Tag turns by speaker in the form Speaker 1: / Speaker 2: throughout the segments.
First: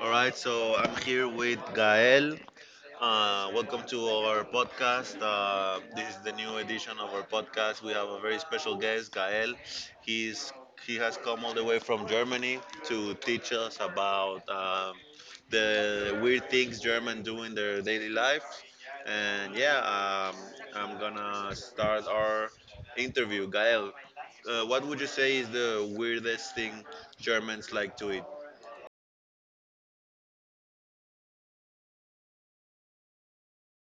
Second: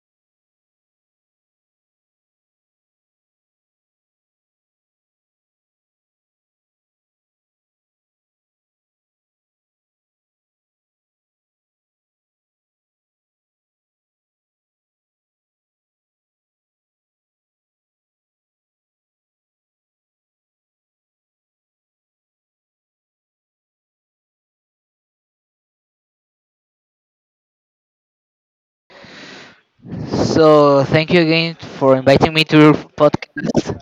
Speaker 1: All right, so I'm here with Gael. Welcome to our podcast. This is the new edition of our podcast. We have a very special guest, Gael. He's he has come all the way from Germany to teach us about the weird things Germans do in their daily life. And yeah, I'm gonna start our interview. Gael, what would you say is the weirdest thing Germans like to eat?
Speaker 2: So thank you again for inviting me to your podcast.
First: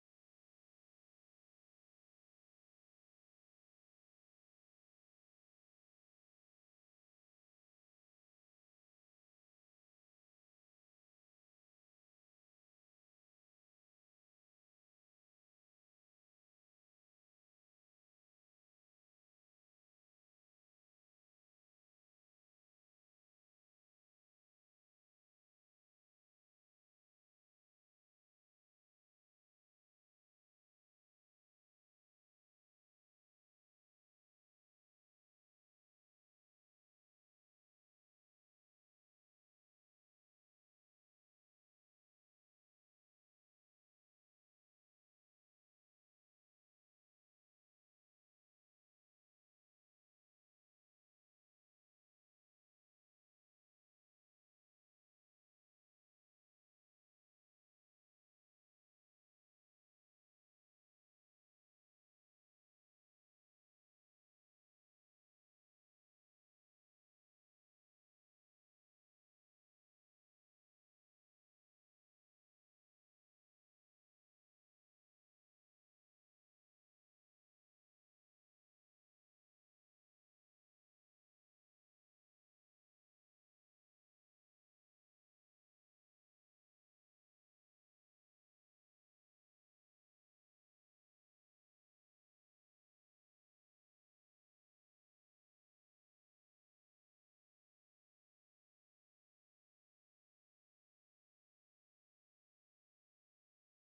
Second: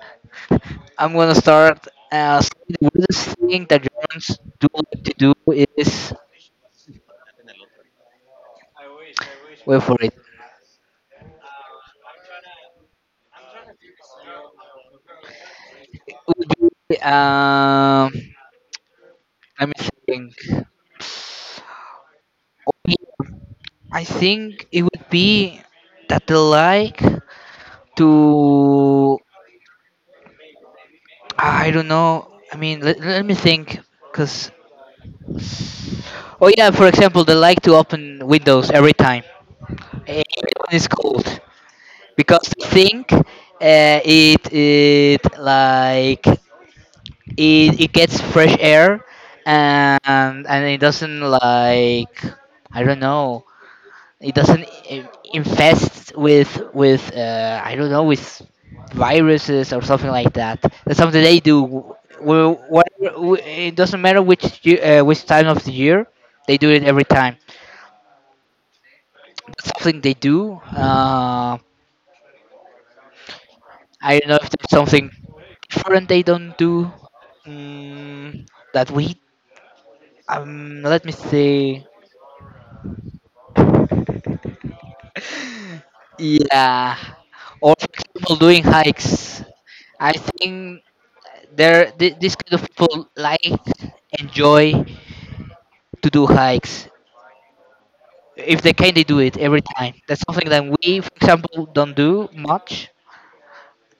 Speaker 2: I'm gonna start as the weirdest thing that Germans do like to do is wait for it. It would be let me think. I think it would be that they like to I don't know. Let me think, cause oh yeah, for example, they like to open windows every time. Eh, it's cold because I think it like it gets fresh air and and it doesn't like I don't know it doesn't infest with with I don't know with viruses or something like that. That's something they do. Whatever, it doesn't matter which year, which time of the year they do it every time. That's something they do. I don't know if there's something different they don't do mm, that we. Let me see. Yeah, or for example, doing hikes. I think there this kind of people like enjoy to do hikes. If they can, they do it every time. That's something that we, for example, don't do much.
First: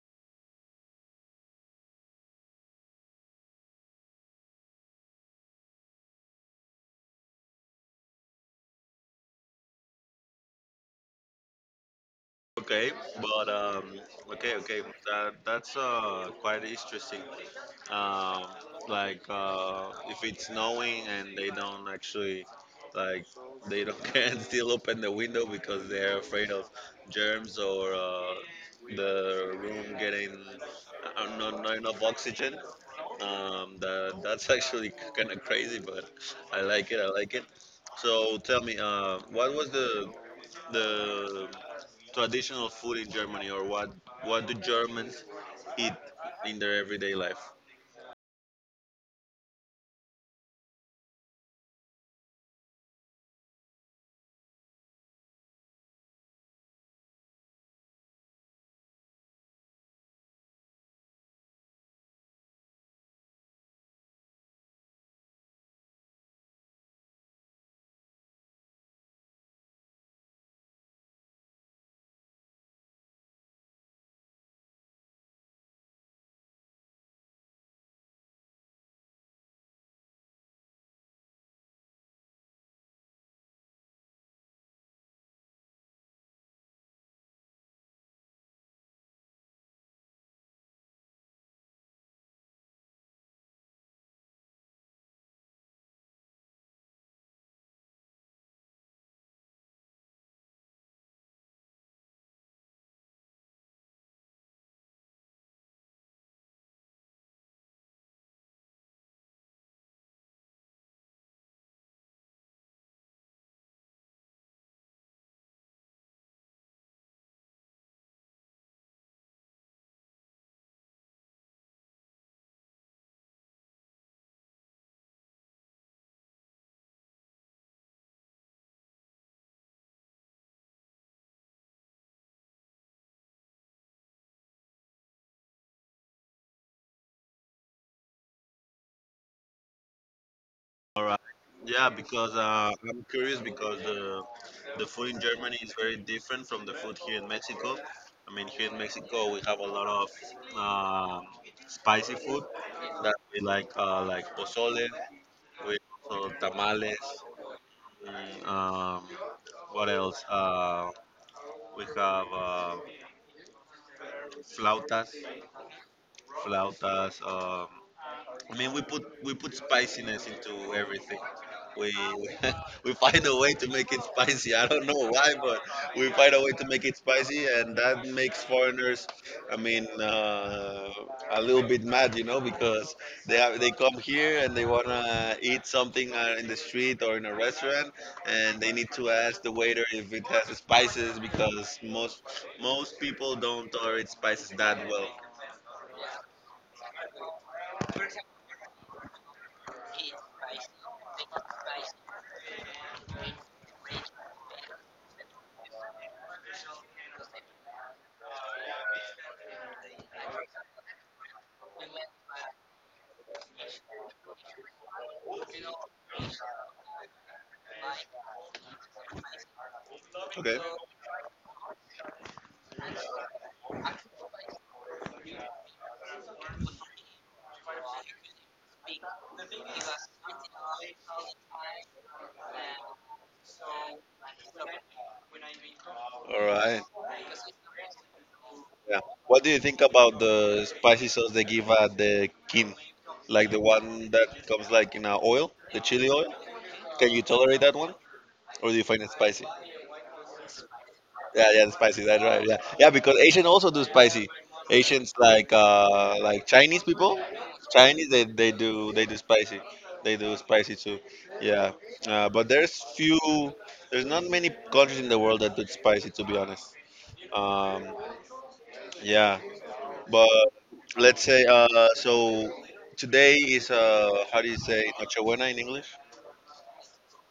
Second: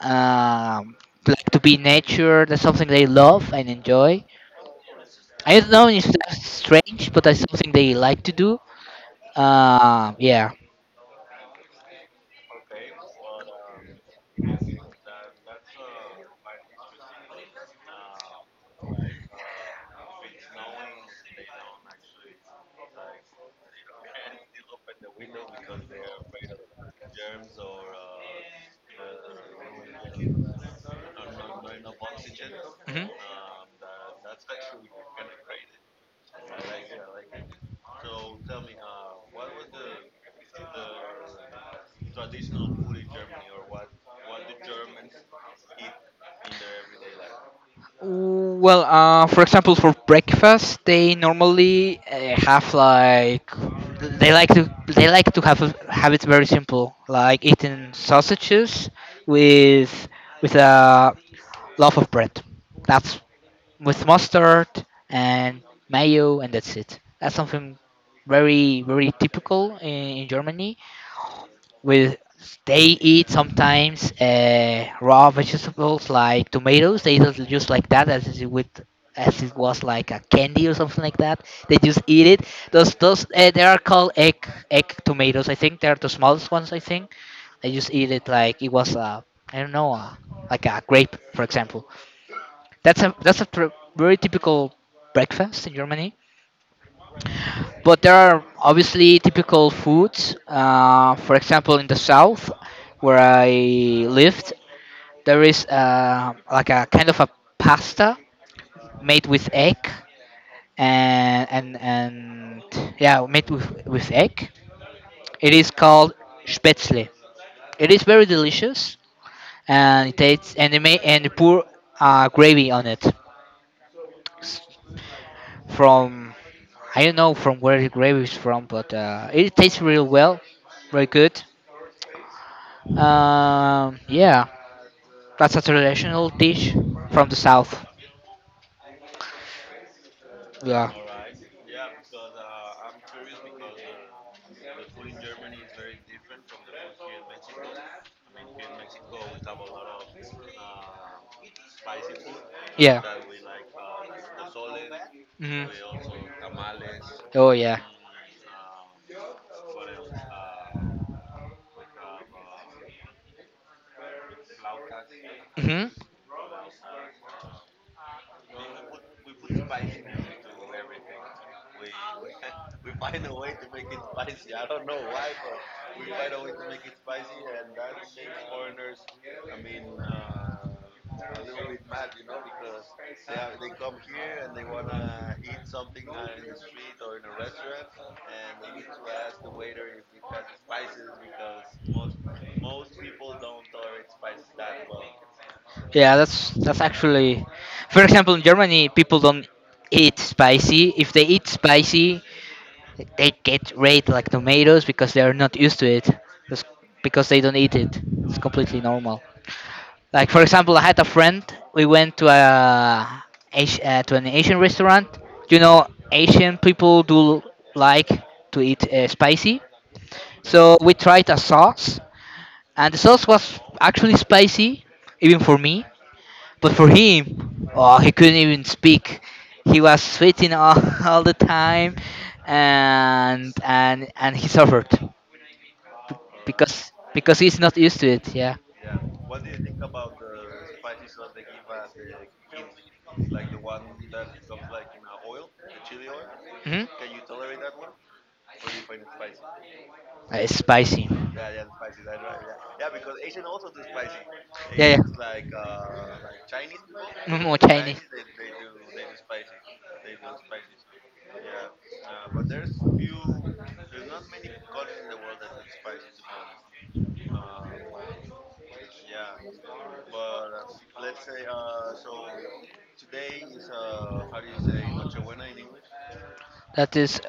Speaker 2: Um, like to be in nature. That's something they love and enjoy. I don't know if that's strange, but that's something they like to do. Yeah.
Speaker 1: Okay, but okay, that's quite interesting. Um, like if it's snowing and they don't actually like they don't can still open the window because they're afraid of germs or the room getting not enough oxygen.
Speaker 2: Mhm.
Speaker 1: That's actually kind of crazy, but I like it. I like it. So tell me, what was the traditional food in Germany, or what do Germans eat in their everyday life?
Speaker 2: Well, for example, for breakfast, they normally have like they like to they like to have it very simple, like eating sausages with with a loaf of bread. That's with mustard and mayo, and that's it. That's something very very typical in Germany with they eat sometimes raw vegetables like tomatoes. They just like that as is with as it was like a candy or something like that. They just eat it. Those they are called egg tomatoes. I think they are the smallest ones. I think they just eat it like it was a I don't know a, like a grape for example. That's a very typical breakfast in Germany. But there are obviously typical foods. For example, in the south where I lived, there is like a kind of a pasta made with egg and yeah, made with egg. It is called spätzle. It is very delicious and it tastes and they may and they pour gravy on it S- from I don't know from where the gravy is from, but it tastes real well, very good. Yeah, that's a traditional dish from the south. Yeah.
Speaker 1: All right. Yeah, because I'm curious because the food in Germany is very different from the food here in Mexico. I mean, here in Mexico we have a lot of um spicy food
Speaker 2: Yeah.
Speaker 1: that we like pozole,
Speaker 2: Mhm.
Speaker 1: we also tamales.
Speaker 2: Oh yeah.
Speaker 1: mm, Um, what else? We have flautas,
Speaker 2: Hmm.
Speaker 1: flautas. I mean, we put spiciness into everything. We we find a way to make it spicy. I don't know why, but we find a way to make it spicy, and that makes foreigners, I mean, a little bit mad, you know, because they come here and they wanna eat something in the street or in a restaurant, and they need to ask the waiter if it has spices because most people don't tolerate spices that well.
Speaker 2: Yeah, that's actually, for example, in Germany, people don't eat spicy. If they eat spicy, they get red like tomatoes because they are not used to it, just because they don't eat it. It's completely normal. Like for example, I had a friend. We went to a to an Asian restaurant. You know, Asian people do like to eat spicy.
Speaker 1: Okay.
Speaker 2: So we tried a sauce, and the sauce was actually spicy, even for me. But for him, oh, he couldn't even speak. He was sweating all, all the time, and he suffered
Speaker 1: All right.
Speaker 2: because he's not used to it. Yeah,
Speaker 1: Yeah. What do you think about the spicy sauce they give at the kin? Like the one that comes like in a oil, the chili oil?
Speaker 2: hmm,
Speaker 1: Can you tolerate that one? Or do you find it spicy?
Speaker 2: it's spicy.
Speaker 1: Yeah, yeah, the spicy, that's right. Yeah. Yeah, because Asian also do spicy.
Speaker 2: Yeah,
Speaker 1: Asians
Speaker 2: yeah,
Speaker 1: like Chinese people.
Speaker 2: more Chinese.
Speaker 1: Chinese they do spicy. They do spicy too. Yeah. But there's not many countries in the world that do spicy to be honest. Um, yeah. But let's say so today is how do you say Nochebuena in English?
Speaker 2: That is,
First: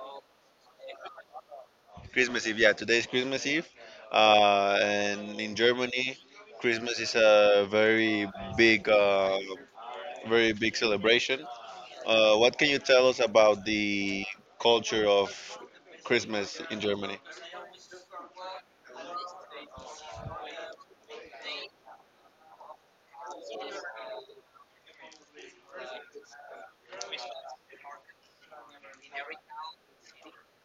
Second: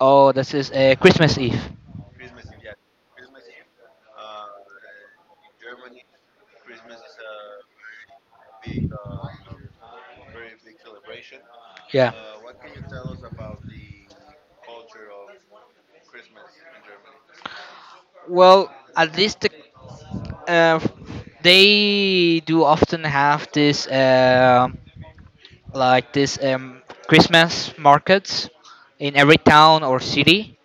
Speaker 2: oh, that is Christmas Eve.
Speaker 1: Christmas Eve. Yeah, today is Christmas Eve, and in Germany, Christmas is a very big, uh, very big celebration.
Speaker 2: Yeah.
Speaker 1: What can you tell us about the culture of Christmas in Germany?
Speaker 2: Well, at least the, uh, they do often have this like this Christmas markets in every town or city,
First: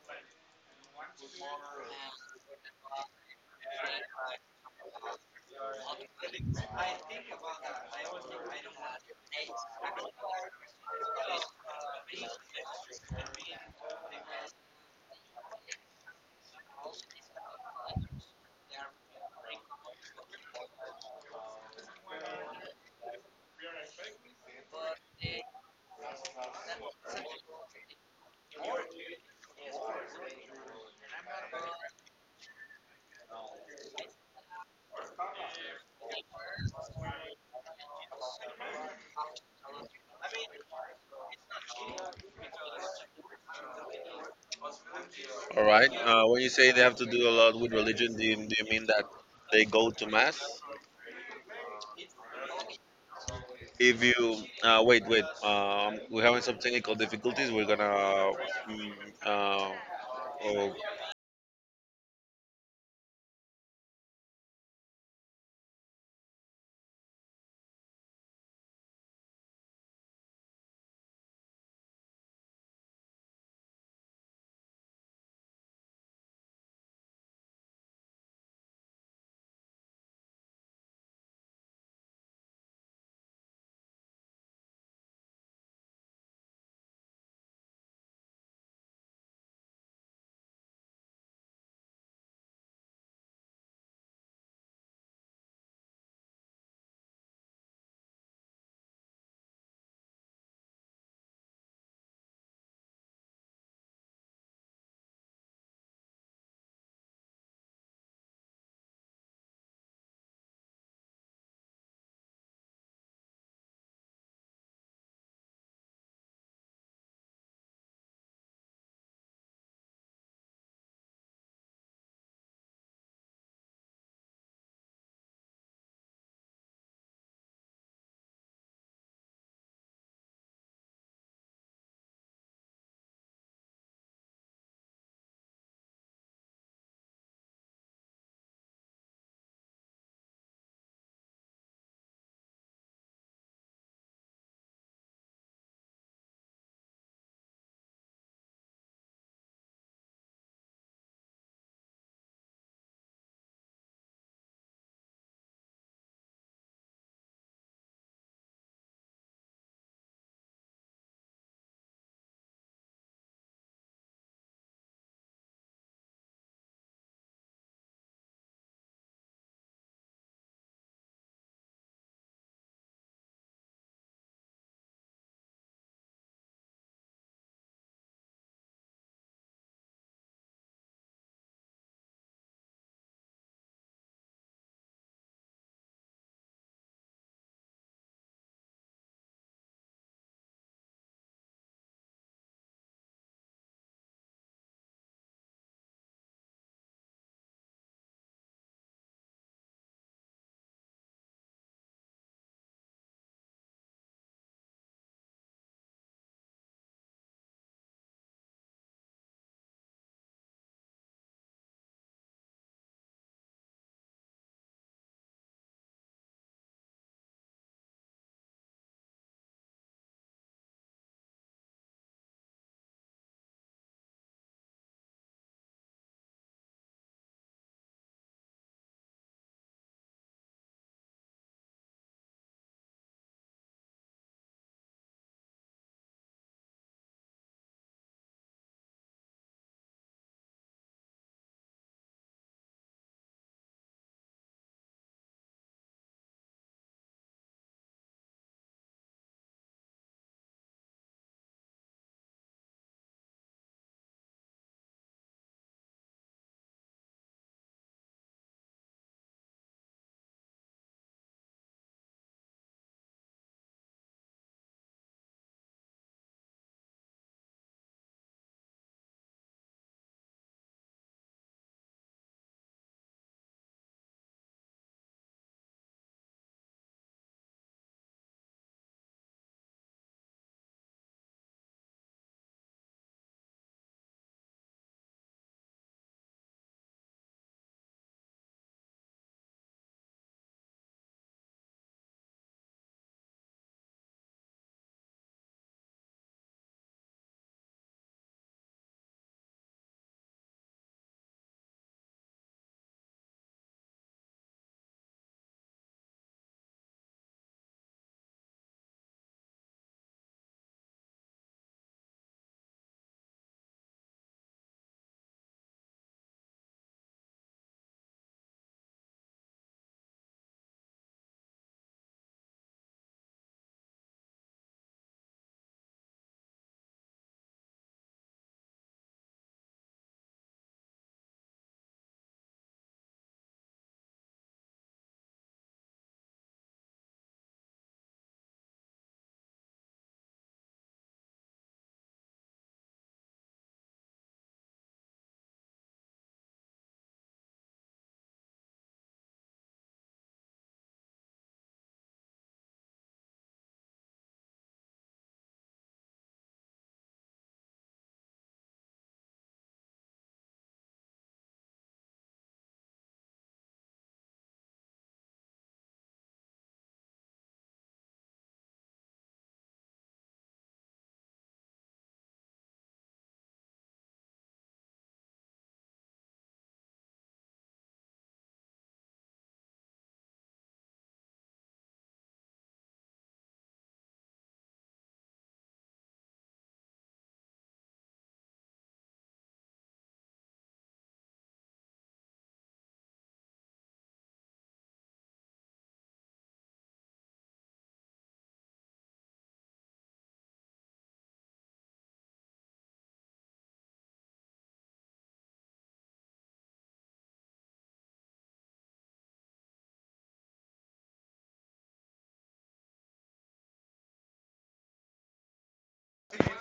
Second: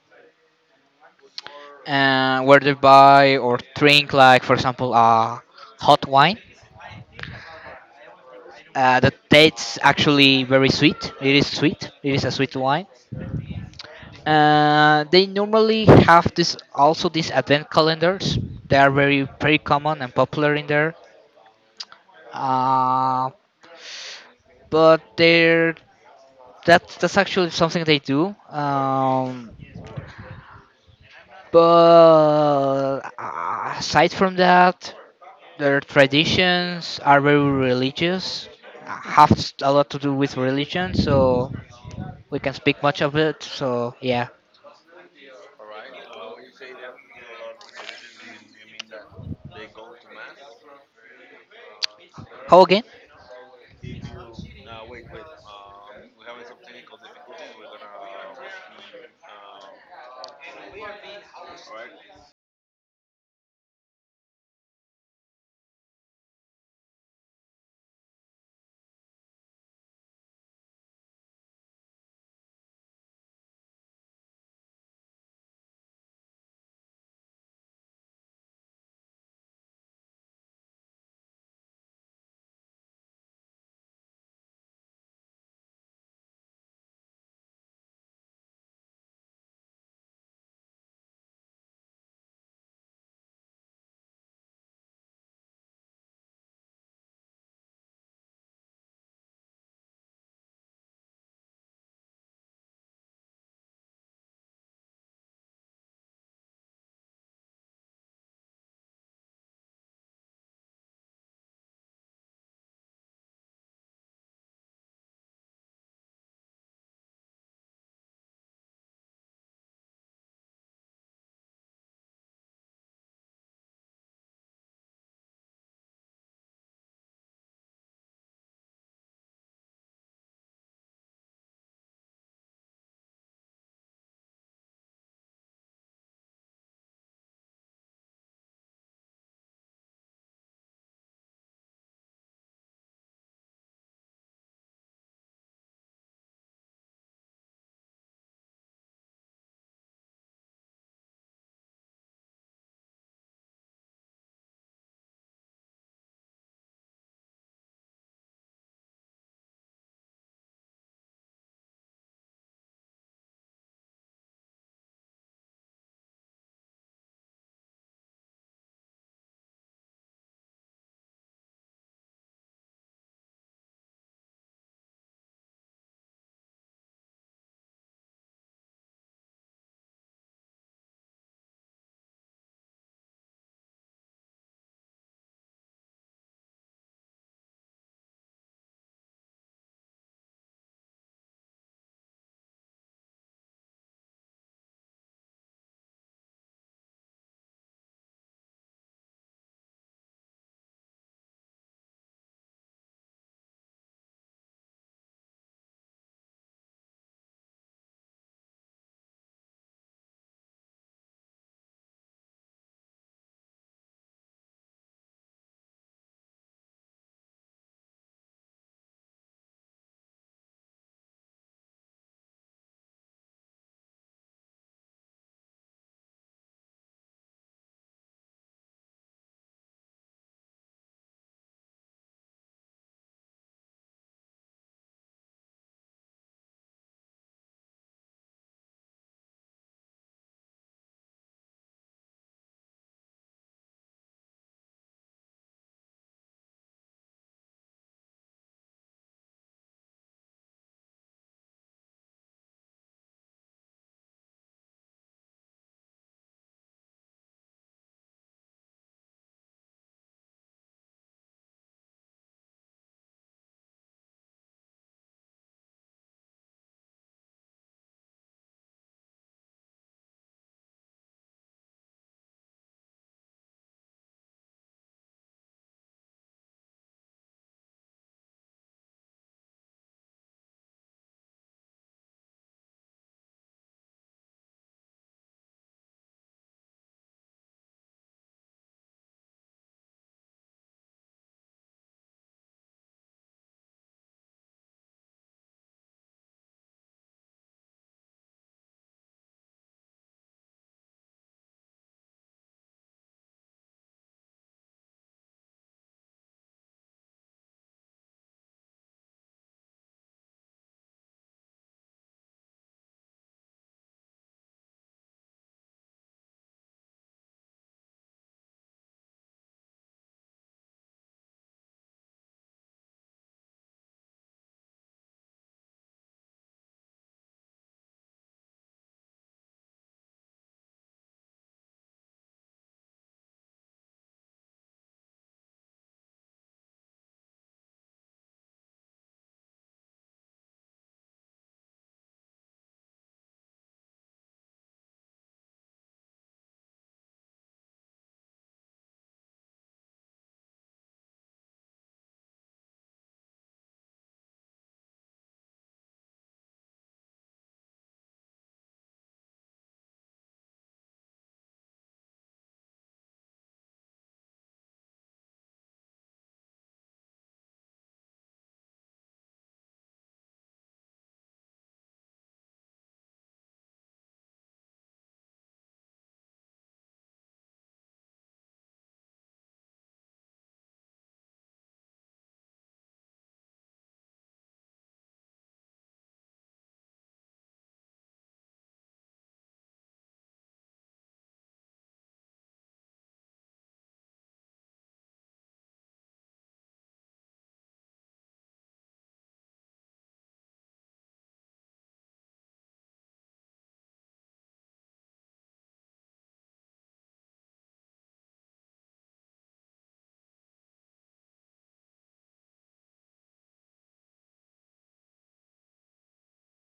Speaker 2: where they buy or drink like for example hot wine. That tastes actually very sweet. It is sweet. It is a sweet wine. They normally have this also these advent calendars. They are very very common and popular in there. Um but they're that's actually something they do. But aside from that, their traditions are very religious. Have a lot to do with religion, so we can speak much of it. So yeah,
Speaker 1: All right. When you say they have to do a lot with religion, do you mean that they go to mass?
Speaker 2: how again?
Speaker 1: If you wait, we're having some technical difficulties. We're gonna. Mm, uh, oh.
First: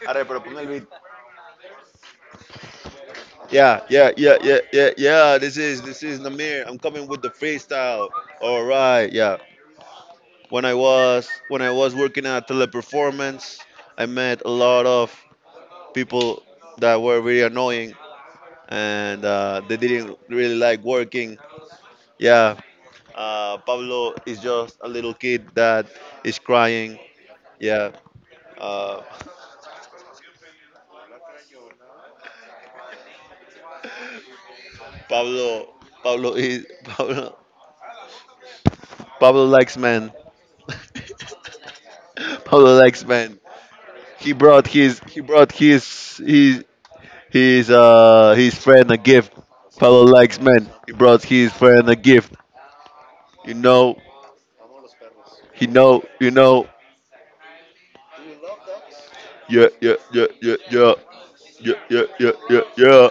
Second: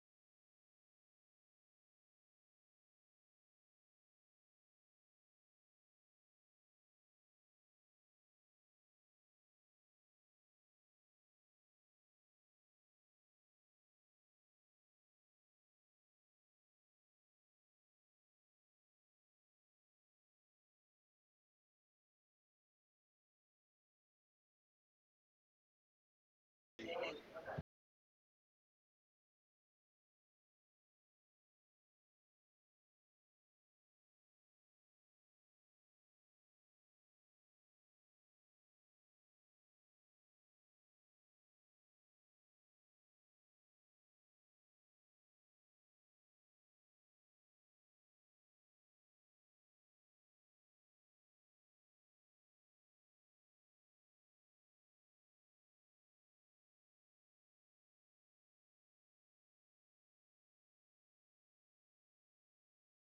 Speaker 1: Arre, pero ponme el beat. Yeah, yeah, yeah, yeah, yeah, yeah. This is Namir. I'm coming with the freestyle. All right, yeah. When I was working at Teleperformance, I met a lot of people that were really annoying and they didn't really like working. Yeah, Pablo is just a little kid that is crying. Yeah, Uh, Pablo, Pablo is Pablo. Pablo likes men. Pablo likes men. He brought his his friend a gift. Pablo likes men. He brought his friend a gift. You know, he know, you know. Yeah, yeah, yeah, yeah, yeah, yeah, yeah, yeah, yeah, yeah.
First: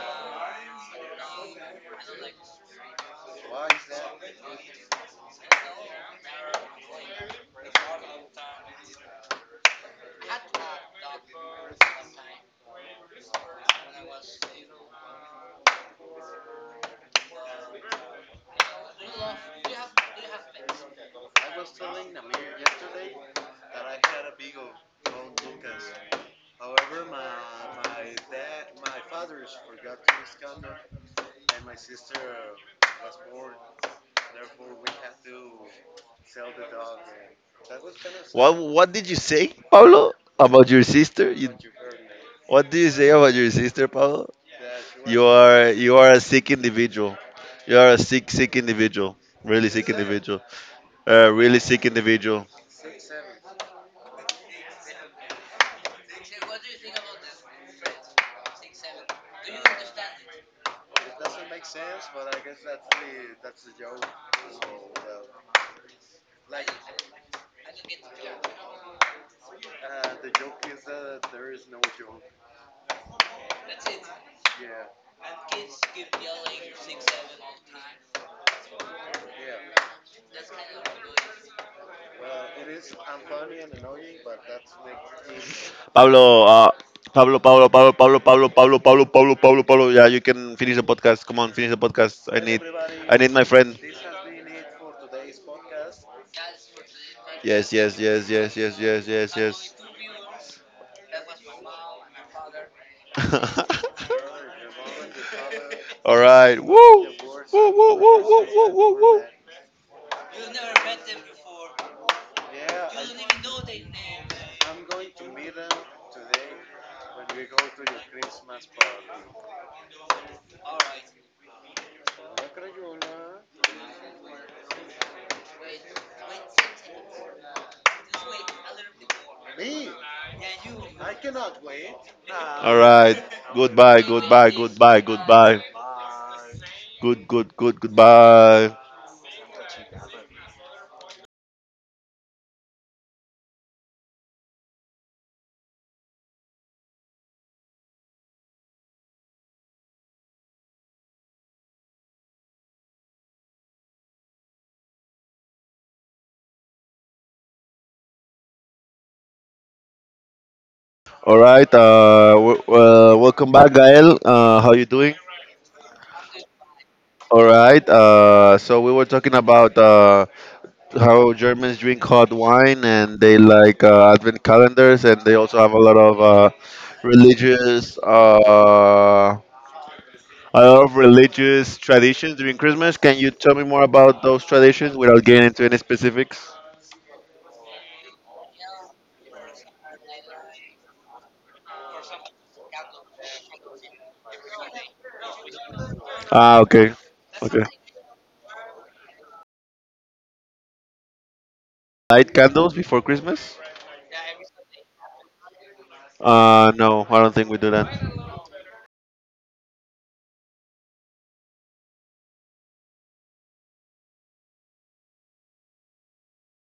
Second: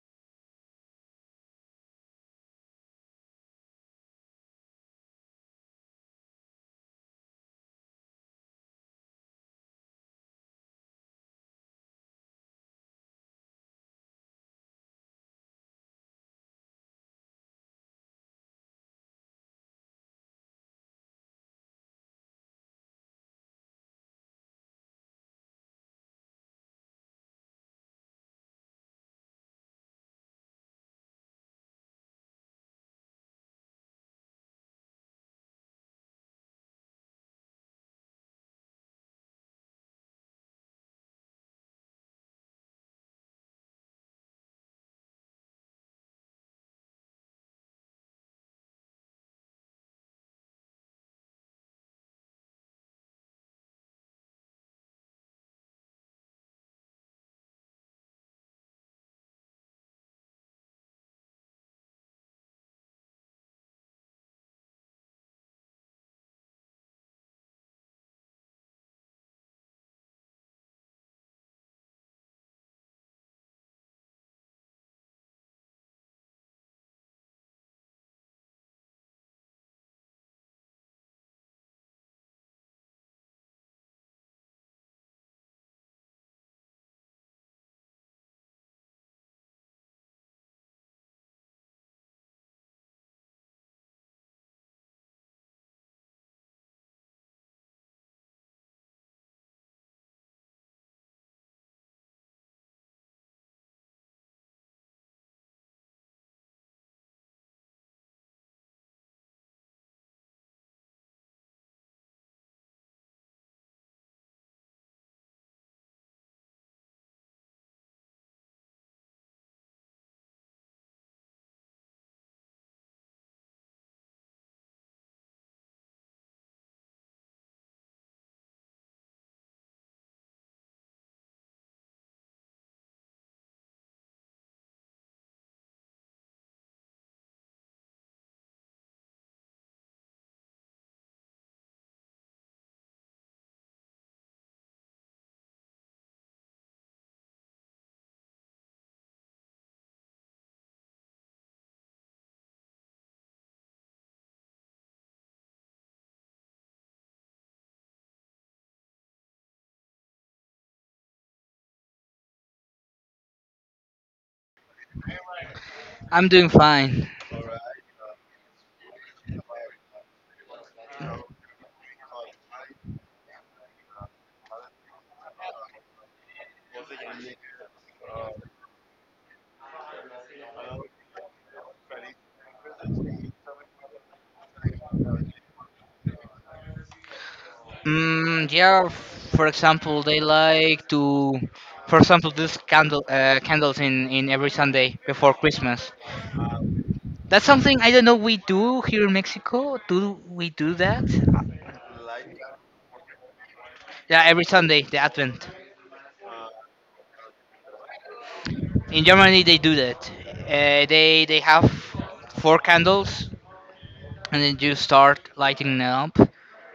Speaker 1: What did you say, Pablo, about your sister? You, what do you say about your sister, Pablo? You are a sick individual. You are a sick individual. Really sick individual. A really sick individual. Pablo, uh, Pablo, Pablo, Pablo, Pablo, Pablo, Pablo, Pablo, Pablo, Pablo, Pablo. Yeah, you can finish the podcast. Come on, finish the podcast. I need my friend. Yes, yes, yes, yes, yes, yes, yes, yes. All right. Woo! Woo, woo, woo, woo, woo, woo, woo. All right. Goodbye, goodbye, goodbye, goodbye. Goodbye. All right. Welcome back, Gael. How you doing?
Speaker 2: I'm doing fine.
Speaker 1: All right. So we were talking about how Germans drink hot wine and they like advent calendars and they also have a lot of religious a lot of religious traditions during Christmas. Can you tell me more about those traditions without getting into any specifics?
Speaker 2: Mm, yeah, for example, they like to, for example, do candle candles in every Sunday before Christmas.
Speaker 1: Ah, okay.
Speaker 2: That's
Speaker 1: Okay.
Speaker 2: something I don't know we do here in Mexico. Do we do that?
Speaker 1: Light candles before Christmas?
Speaker 2: Yeah, every Sunday the Advent.
Speaker 1: No, I don't think we do that.
Speaker 2: In Germany they do that. They have four candles and then you start lighting them up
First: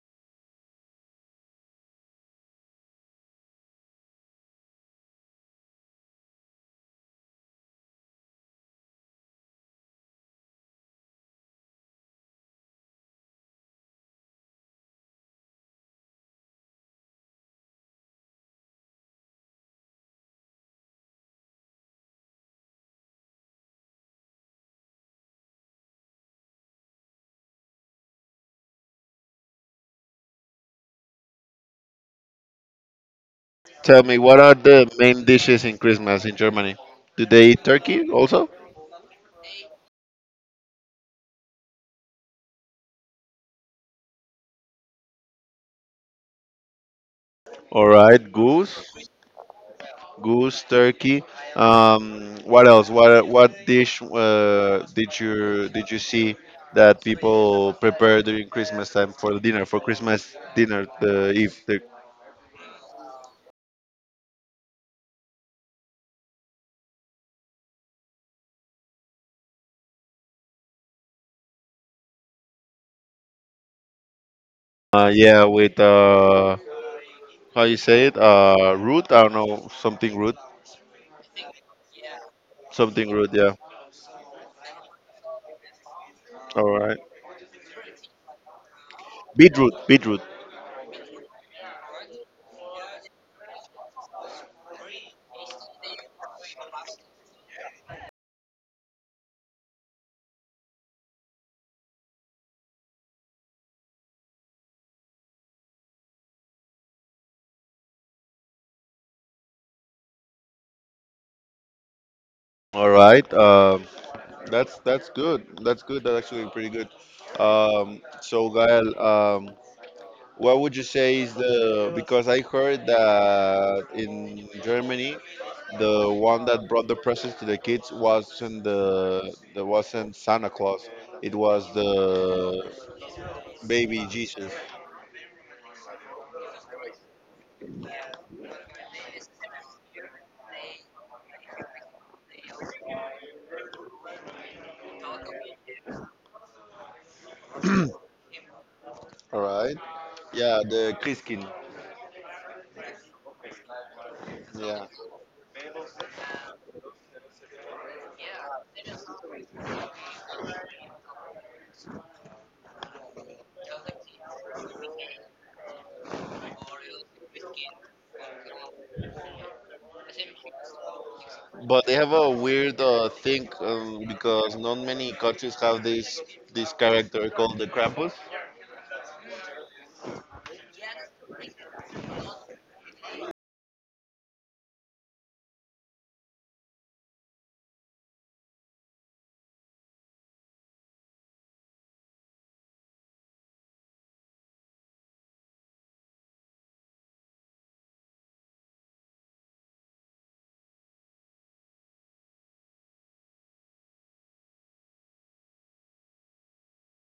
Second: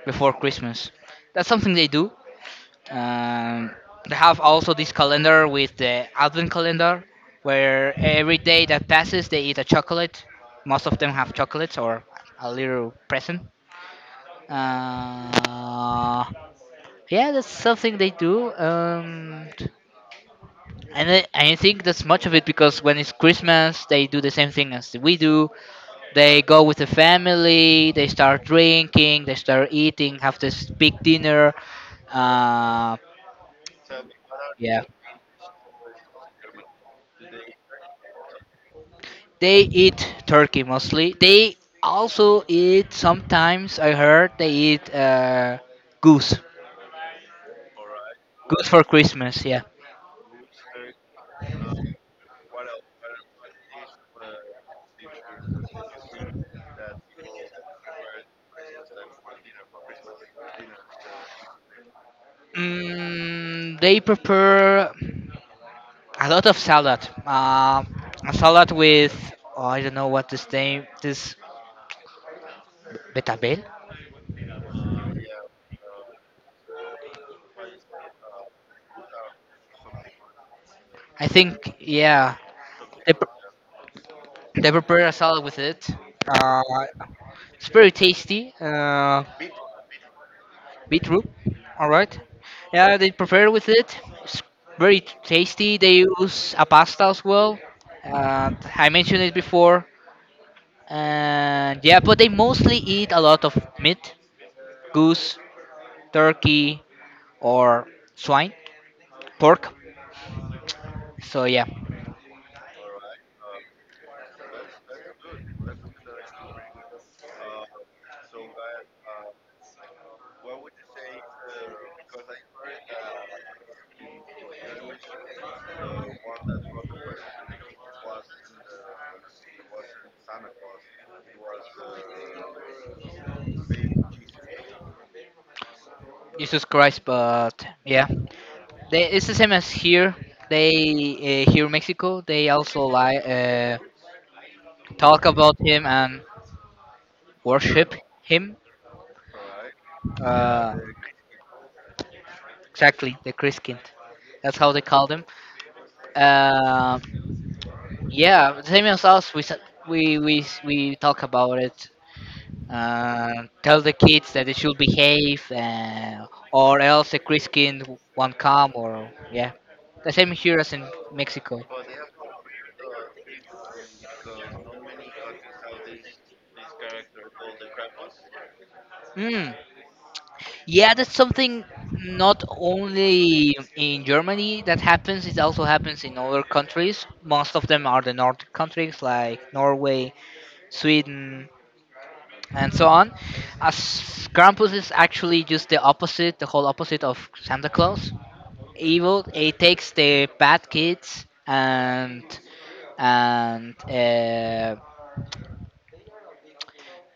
Speaker 2: before Christmas. That's something they do. Um, they have also this calendar with the Advent calendar, where every day that passes they eat a chocolate. Most of them have chocolates or a little present. Uh, Yeah, that's something they do. And I think that's much of it because when it's Christmas, they do the same thing as we do. They go with the family, they start drinking, they start eating, have this big dinner. Uh,
Speaker 1: Tell me, what are
Speaker 2: yeah,
Speaker 1: the main dishes in Christmas in Germany? Do they eat turkey also?
Speaker 2: they eat turkey mostly. They also eat sometimes, I heard, they eat goose.
Speaker 1: All right,
Speaker 2: Goose for
Speaker 1: goose,
Speaker 2: Christmas, yeah.
Speaker 1: goose, turkey. What else? What dish did you see that people prepare during Christmas time for dinner for Christmas dinner the eve?
Speaker 2: They prepare a lot of salad. Um, a salad with oh, I don't know what this name this betabel.
Speaker 1: Yeah, with how you say it? Root? I don't know, something
Speaker 2: I think yeah,
Speaker 1: something root. Yeah.
Speaker 2: they prepare a salad with it. Uh,
Speaker 1: All right.
Speaker 2: it's very tasty.
Speaker 1: Beetroot, beetroot.
Speaker 2: Beetroot. All right. Yeah, they prepare with it. It's very tasty. They use a pasta as well. And I mentioned it before. And yeah, but they mostly eat a lot of meat, goose, turkey, or swine, pork. So yeah,
Speaker 1: All right. That's good. That's good. That's actually pretty good. So, Gael, what would you say is the because I heard that in Germany, the one that brought the presents to the kids wasn't the that wasn't Santa Claus. It was the baby Jesus.
Speaker 2: Jesus Christ. But yeah, they, it's the same as here. They here in Mexico, they also lie, talk about him and worship him.
Speaker 1: All right. Yeah,
Speaker 2: Uh,
Speaker 1: the Christkind.
Speaker 2: exactly, the Christkind. That's how they
Speaker 1: Yeah.
Speaker 2: call them. Uh, yeah, the same as us. We talk about it. Tell the kids that they should behave, or else the Christkind won't come. Or yeah, the same here as in Mexico.
Speaker 1: But they have a weird thing because not many countries have this character called the Krampus.
Speaker 2: Hmm. Yeah, that's something not only in Germany that happens, it also happens in other countries. Most of them are the Nordic countries like Norway, Sweden, and so on. As Krampus is actually just the opposite, the whole opposite of Santa Claus. Evil, it takes the bad kids and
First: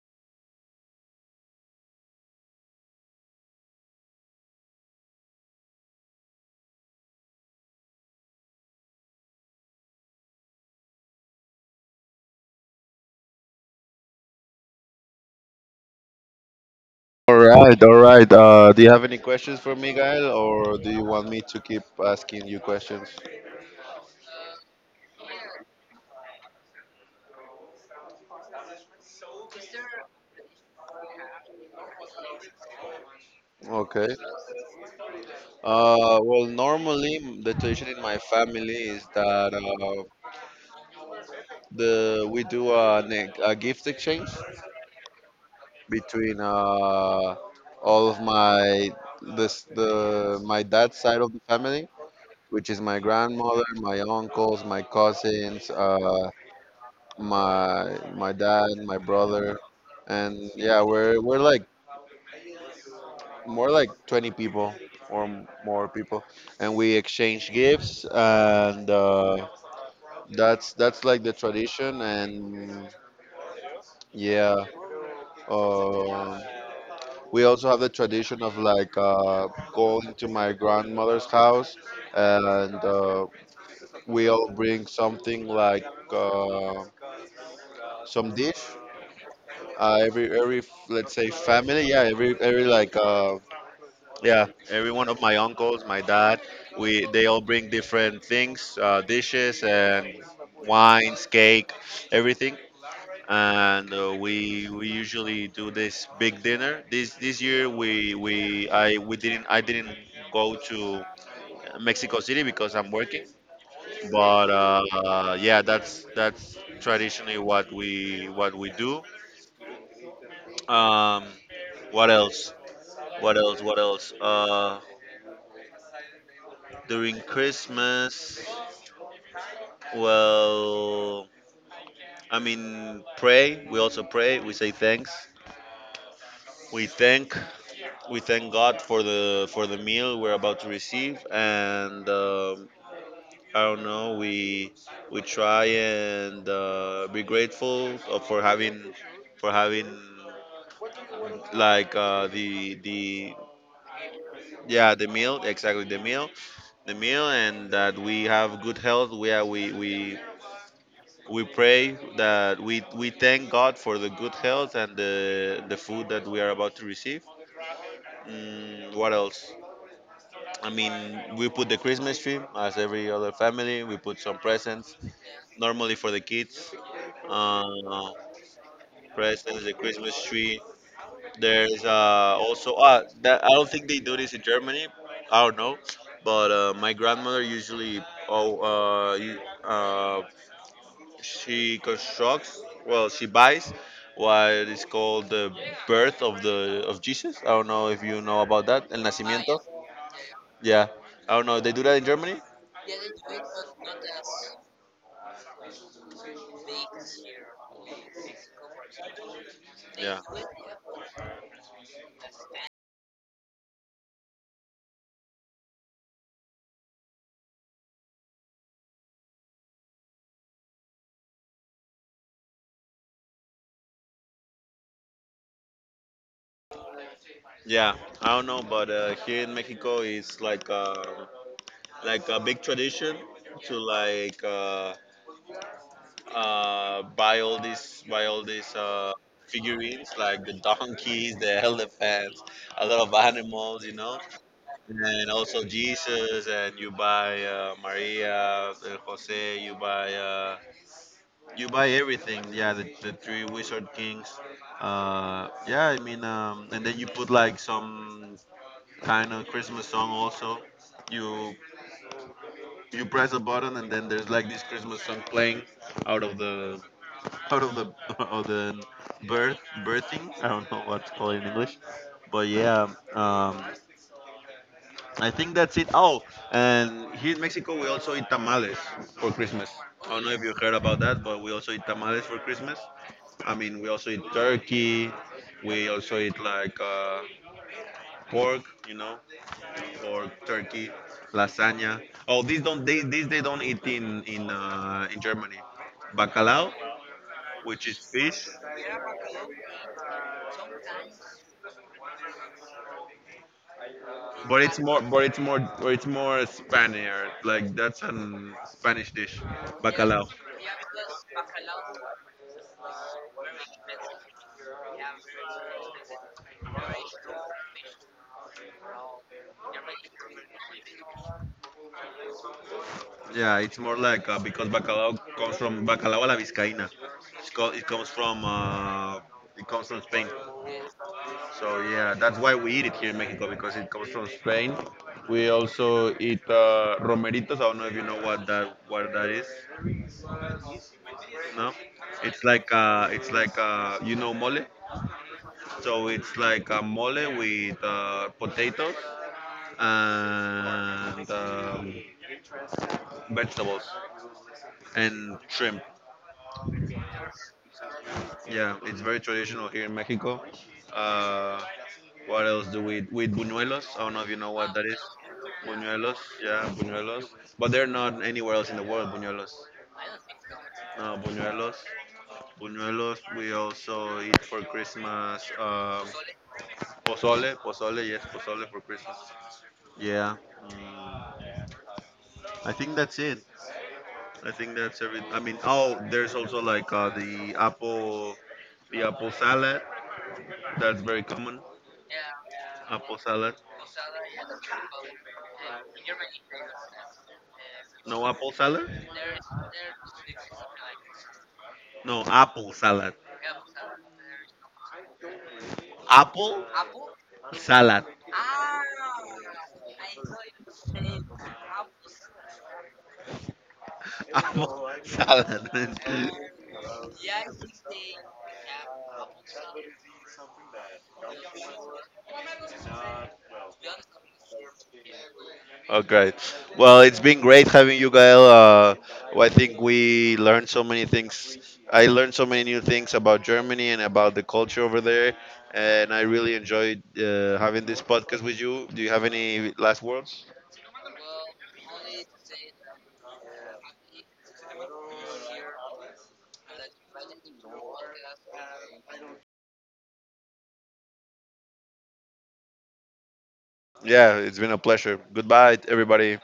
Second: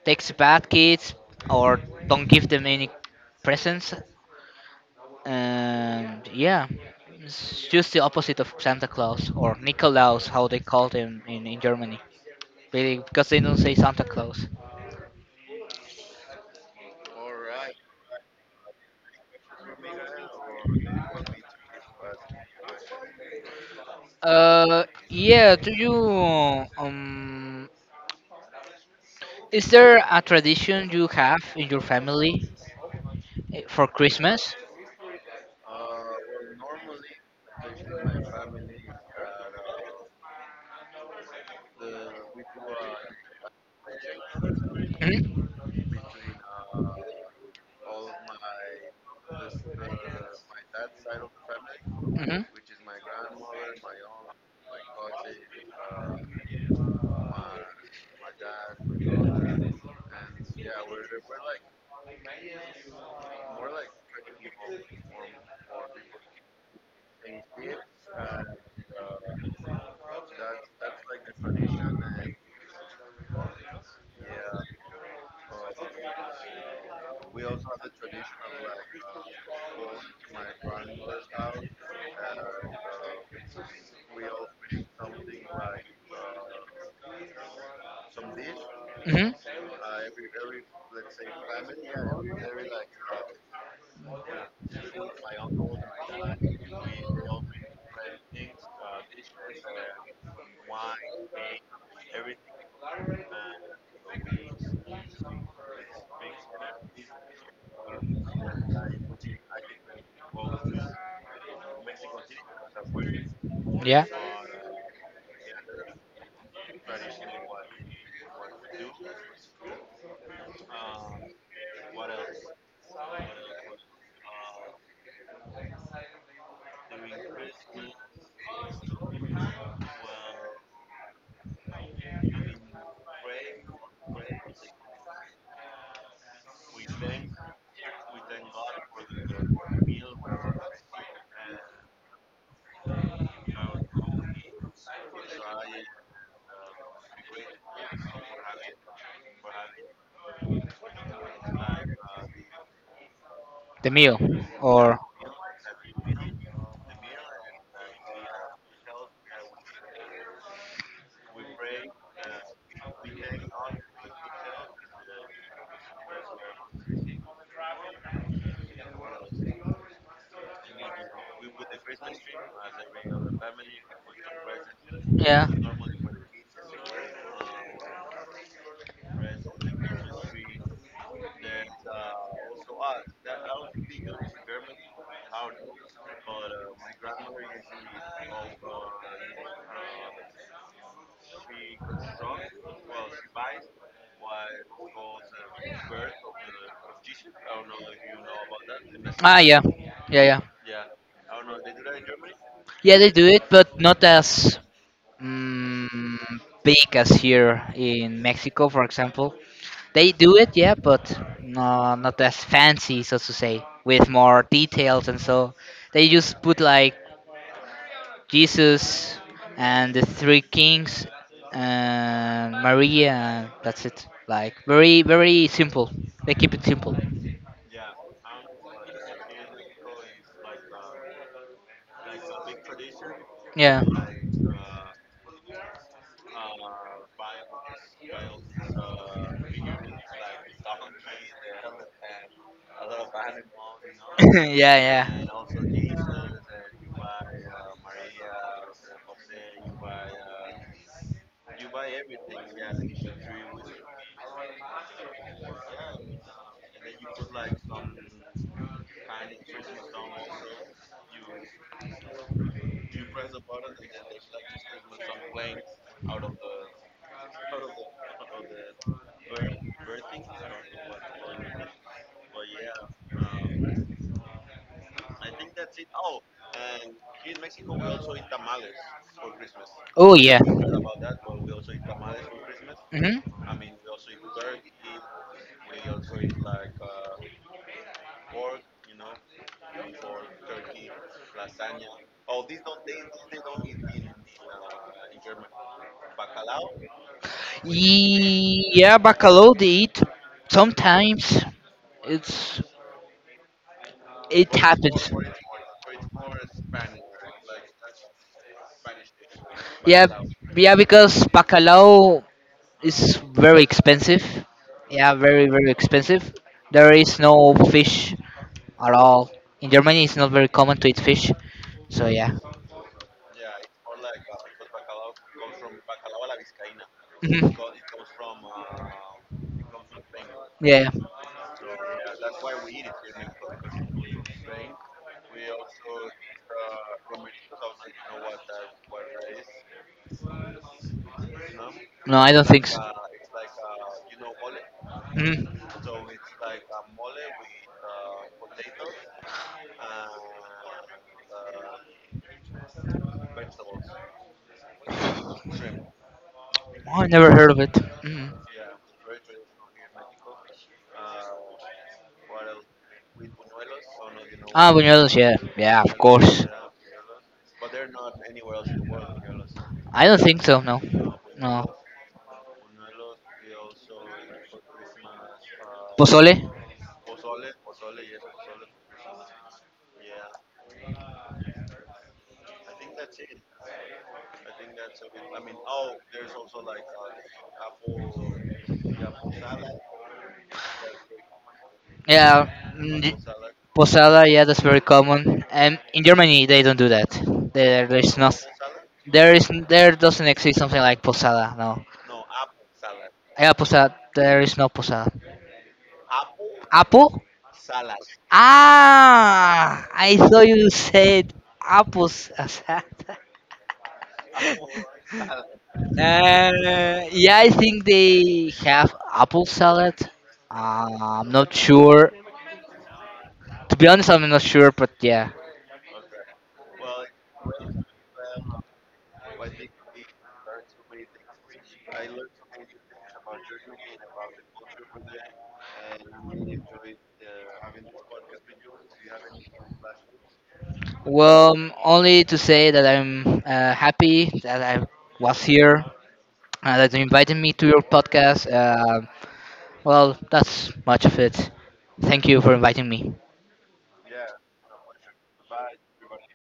Speaker 2: takes the bad kids or don't give them any presents and yeah, it's just the opposite of Santa Claus or Nikolaus, how they called him in Germany, really, because they don't say Santa Claus.
Speaker 1: All right, all right. Do you have any questions for me, Gael, or do you want me to keep asking you questions?
Speaker 2: Uh, yeah. Do you um? Is there a tradition you have in your family for
Speaker 1: Okay.
Speaker 2: Christmas?
Speaker 1: Well, normally the tradition in my family is that the we do a, a gift exchange between all of my dad's side of the family,
Speaker 2: Hmm.
Speaker 1: which is my grandmother, my uncles, my cousins, my dad, my brother, and yeah, we're like more like 20 people or more people, and we exchange gifts, and that's like the tradition, and yeah. Uh, we also have the tradition of like going to my grandmother's house and we all bring something like Uh, some dish.
Speaker 2: Hmm.
Speaker 1: Every let's say
Speaker 2: Hmm.
Speaker 1: family, yeah, every like yeah, every one of my uncles, my dad, we they all bring different things, dishes and wines, cake, everything, and we usually do this big dinner. This year we I we didn't I didn't go to Mexico City because I'm working,
Speaker 2: Yeah,
Speaker 1: but yeah, that's traditionally what we do. Um, what else? What else? During Christmas, well, I mean, pray. We also pray. We say thanks. We thank. We thank God for the meal we're about to receive, and I don't know. We try and be grateful for having for having like the
Speaker 2: the meal
Speaker 1: yeah
Speaker 2: or
Speaker 1: the meal exactly the meal and that we have good health we pray that we thank God for the good health and the food that we are about to receive. What else? I mean, we put the Christmas tree as every other family. We put some presents
Speaker 2: yeah.
Speaker 1: normally for the kids, uh, presents the Christmas tree. There's also that I don't think they do this in Germany. I don't know, but my grandmother usually oh uh, you- uh, she constructs well she buys what is called the birth of the of Jesus. I don't know if you know about that. El
Speaker 2: Ah, yeah.
Speaker 1: nacimiento.
Speaker 2: Yeah, yeah.
Speaker 1: Yeah, I don't know. They do that in Germany.
Speaker 2: Yeah, they do it, but not as mm, big as here in Mexico, for example. They
Speaker 1: Yeah,
Speaker 2: do it, yeah, but no, not as fancy, so to say, with more details and so. They just put like Jesus and the three kings and Maria, and that's it. Like very, very simple. They keep it simple.
Speaker 1: yeah. I don't know, but here in Mexico it's like a big tradition to
Speaker 2: Yeah.
Speaker 1: like. Buy all these figurines like the donkeys, the elephants, a lot of animals, you know,
Speaker 2: Yeah,
Speaker 1: and also
Speaker 2: yeah.
Speaker 1: Jesus. And you buy Maria, and Jose. You buy everything. Yeah, the three wizard kings. Yeah, I mean, and then you put like some kind of Christmas song also. You you press a button and then there's like this Christmas song playing out of the of the birth birthing. I don't know what to call it in English, but yeah, um, I think that's it. Oh, and here in Mexico we also eat tamales for Christmas. I
Speaker 2: Oh
Speaker 1: don't know
Speaker 2: yeah.
Speaker 1: if you heard about that, but we also eat tamales for Christmas.
Speaker 2: Hmm.
Speaker 1: I mean, we also eat turkey. We also eat like pork, you know, pork, turkey, lasagna. Oh, these don't they these they don't eat in Germany. Bacalao, which is fish.
Speaker 2: Yeah, bacalhau they eat sometimes. It's it
Speaker 1: But but it's more Spaniard. Like that's an Spanish dish,
Speaker 2: yeah,
Speaker 1: bacalao.
Speaker 2: because bacalhau. It's very expensive. Yeah, very very expensive. There is no fish at all in Germany. It's not very common to eat fish. So yeah.
Speaker 1: Yeah, it's more like because bacalao comes from bacalao a la vizcaína. It's
Speaker 2: Mhm.
Speaker 1: called, it comes from Spain.
Speaker 2: Yeah.
Speaker 1: So yeah, that's why we eat it here in Mexico because it comes from Spain. We also eat romeritos. I don't know if you know what that is. No,
Speaker 2: No, I don't think so.
Speaker 1: it's like you know mole.
Speaker 2: Mhm.
Speaker 1: So it's like a mole with potatoes and vegetables and shrimp.
Speaker 2: Oh, I never heard of it. Mhm.
Speaker 1: Yeah, it's very traditional here in Mexico. Uh, what else do we with buñuelos? I don't know if you know
Speaker 2: Ah,
Speaker 1: what that is.
Speaker 2: buñuelos. Yeah, yeah, of
Speaker 1: Buñuelos,
Speaker 2: course.
Speaker 1: yeah, buñuelos. But they're not anywhere else in the world. Buñuelos,
Speaker 2: I don't think so. No,
Speaker 1: no
Speaker 2: no.
Speaker 1: buñuelos. Buñuelos. We also eat for Christmas
Speaker 2: Pozole?
Speaker 1: pozole, pozole, yes, pozole for Christmas. Yeah. Mm, I think that's it. I think that's every. I mean, oh, there's also like the apple salad. That's very common.
Speaker 2: Yeah,
Speaker 1: Apple salad.
Speaker 2: posada. Yeah, that's very common. And in Germany, they don't do that. There's
Speaker 1: No
Speaker 2: not.
Speaker 1: apple salad.
Speaker 2: There is. There doesn't exist something like posada. No.
Speaker 1: No apple salad.
Speaker 2: Yeah, posada. There is no posada.
Speaker 1: Apple
Speaker 2: Apple?
Speaker 1: salad.
Speaker 2: Ah, I thought you said apples. Apple
Speaker 1: Apple salad.
Speaker 2: salad. Yeah, I think they have apple salad. I'm not sure. To be honest, I'm not sure, but yeah.
Speaker 1: Okay. Well, it's been great having you, Gael. Well, I think we learned so many things. I learned so many new things about Germany and about the culture over there. And I really enjoyed having this podcast with you. Do you have any last words?
Speaker 2: Well, only to say that I'm happy that I was here, that you invited me to your podcast. Well, that's much of it. Thank you for inviting me.
Speaker 1: Yeah, it's been a pleasure. Goodbye, everybody.